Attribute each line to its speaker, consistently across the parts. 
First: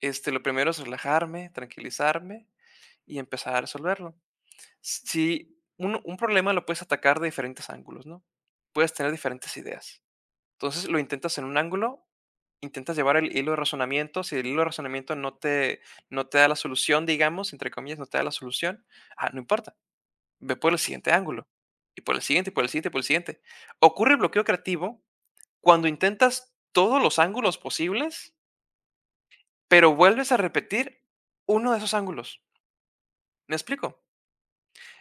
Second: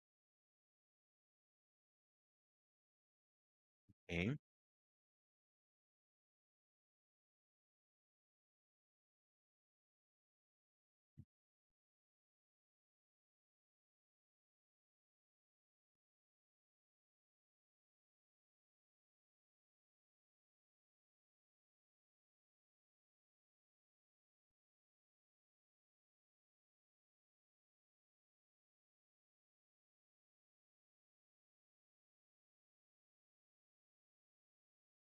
Speaker 1: Este, lo primero es relajarme, tranquilizarme y empezar a resolverlo.
Speaker 2: Em.
Speaker 1: S si un un problema lo puedes atacar de diferentes ángulos, ¿no? Puedes tener diferentes ideas. Entonces, lo intentas en un ángulo, intentas llevar el hilo de razonamiento. Si el hilo de razonamiento no te no te da la solución, digamos, entre comillas, no te da la solución, ah, no importa. Ve por el siguiente ángulo y por el siguiente, y por el siguiente, y por el siguiente. Ocurre el bloqueo creativo cuando intentas todos los ángulos posibles, pero vuelves a repetir uno de esos ángulos. ¿Me explico?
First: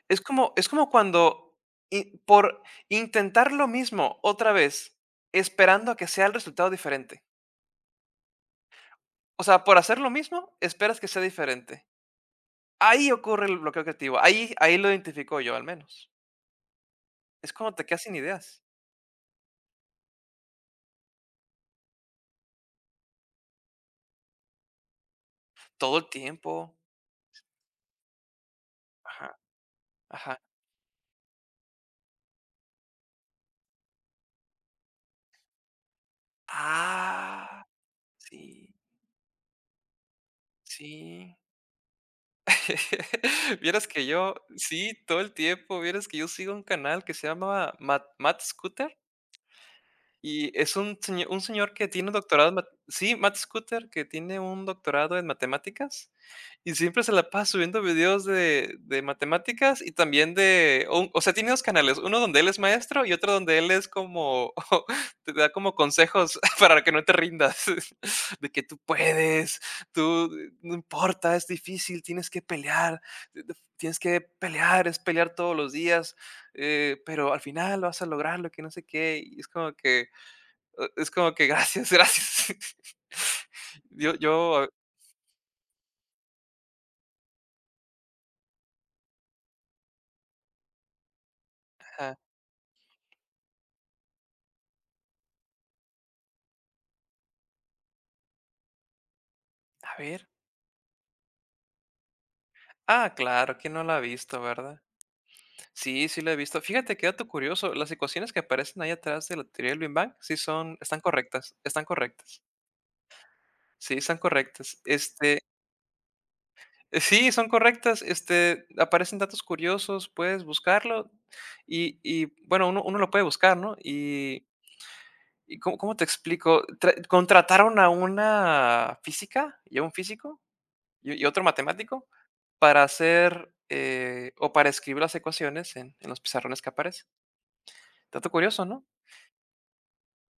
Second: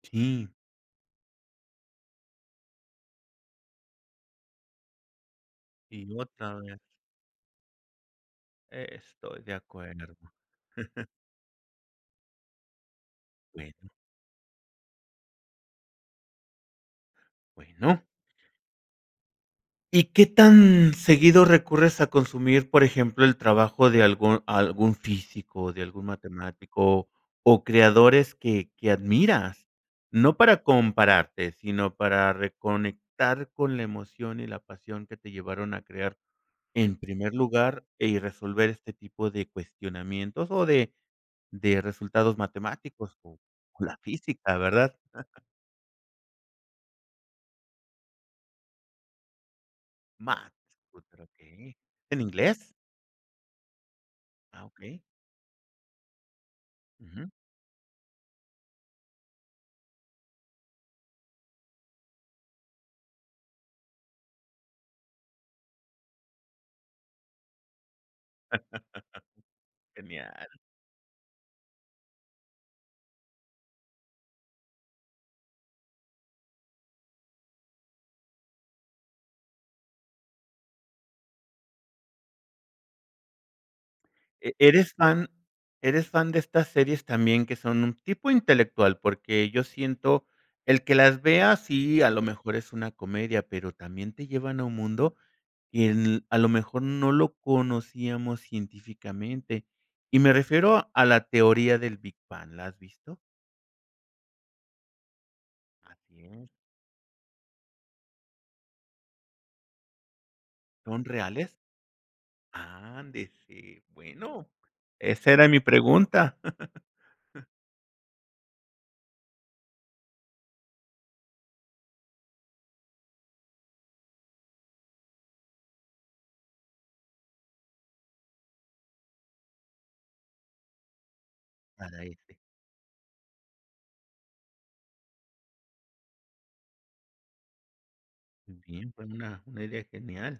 Speaker 1: Es
Speaker 2: Sí.
Speaker 1: como es como cuando i por intentar lo mismo otra vez esperando a que
Speaker 2: Y
Speaker 1: sea el
Speaker 2: otra
Speaker 1: resultado
Speaker 2: vez.
Speaker 1: diferente.
Speaker 2: Estoy
Speaker 1: O
Speaker 2: de
Speaker 1: sea, por hacer lo
Speaker 2: acuerdo.
Speaker 1: mismo, esperas que sea diferente. Ahí ocurre el bloqueo
Speaker 2: Bueno.
Speaker 1: creativo. Ahí ahí lo identifico yo, al menos. Es cuando te
Speaker 2: Bueno.
Speaker 1: quedas sin ideas.
Speaker 2: ¿Y qué tan seguido recurres a consumir, por ejemplo, el trabajo de algún algún físico, de
Speaker 1: Todo
Speaker 2: algún
Speaker 1: el tiempo.
Speaker 2: matemático o creadores que que
Speaker 1: Ajá.
Speaker 2: admiras? No
Speaker 1: Ajá.
Speaker 2: para compararte, sino para reconectar con la emoción y la pasión que te llevaron a crear en primer
Speaker 1: ¡Ah!
Speaker 2: lugar y resolver
Speaker 1: Sí.
Speaker 2: este tipo de cuestionamientos o de
Speaker 1: Sí.
Speaker 2: de resultados matemáticos o con
Speaker 1: Vieras
Speaker 2: la
Speaker 1: que yo
Speaker 2: física,
Speaker 1: sí,
Speaker 2: ¿verdad?
Speaker 1: todo el tiempo. Vieras que yo sigo un canal que se llama Ma Matt Scooter Y
Speaker 2: Matt
Speaker 1: es un
Speaker 2: Scooter,
Speaker 1: señ un
Speaker 2: okey
Speaker 1: señor
Speaker 2: ¿es
Speaker 1: que tiene un
Speaker 2: en
Speaker 1: doctorado en
Speaker 2: inglés?
Speaker 1: ma sí, Matt Scooter, que tiene
Speaker 2: Ah,
Speaker 1: un
Speaker 2: okey.
Speaker 1: doctorado en matemáticas y siempre se
Speaker 2: Ujú.
Speaker 1: la pasa subiendo videos de de matemáticas y también de o un o sea, tiene dos canales, uno donde él es maestro y otro donde él es como te da como consejos para que no te rindas, de que tú puedes, tú
Speaker 2: Genial.
Speaker 1: no importa, es difícil, tienes que pelear tienes que pelear, es pelear todos los días, eh, pero al final vas a lograrlo, que no sé qué. Y es como que es como que gracias, gracias. Yo,
Speaker 2: E
Speaker 1: yo
Speaker 2: eres fan eres fan de estas series también que son un tipo intelectual, porque yo siento el que las veas sí, a
Speaker 1: Ajá.
Speaker 2: lo mejor es una comedia, pero también te llevan a un mundo que a lo mejor no lo conocíamos científicamente.
Speaker 1: A
Speaker 2: Y
Speaker 1: ver.
Speaker 2: me refiero a la teoría del Big Bang, ¿la has
Speaker 1: Ah,
Speaker 2: visto?
Speaker 1: claro, quién no la ha visto, ¿verdad? Sí, sí
Speaker 2: Así
Speaker 1: la he
Speaker 2: es.
Speaker 1: visto. Fíjate, qué dato curioso. Las ecuaciones que aparecen ahí atrás de la "Theory of the Big Bang" sí son están
Speaker 2: ¿Son reales?
Speaker 1: correctas. Están correctas.
Speaker 2: Ándese.
Speaker 1: Sí, están
Speaker 2: Bueno,
Speaker 1: correctas.
Speaker 2: esa
Speaker 1: Este
Speaker 2: era mi pregunta
Speaker 1: Sí, son correctas. Este, aparecen datos curiosos, puedes buscarlo y y bueno, uno, uno lo puede buscar, ¿no? Y y ¿có-cómo te explico? Tra contrataron a una física y a un físico y y otro
Speaker 2: A la
Speaker 1: matemático
Speaker 2: efe.
Speaker 1: para hacer, eh, o para escribir las ecuaciones en en los pizarrones que aparecen. Dato curioso, ¿no?
Speaker 2: Bien, pues una una media genial.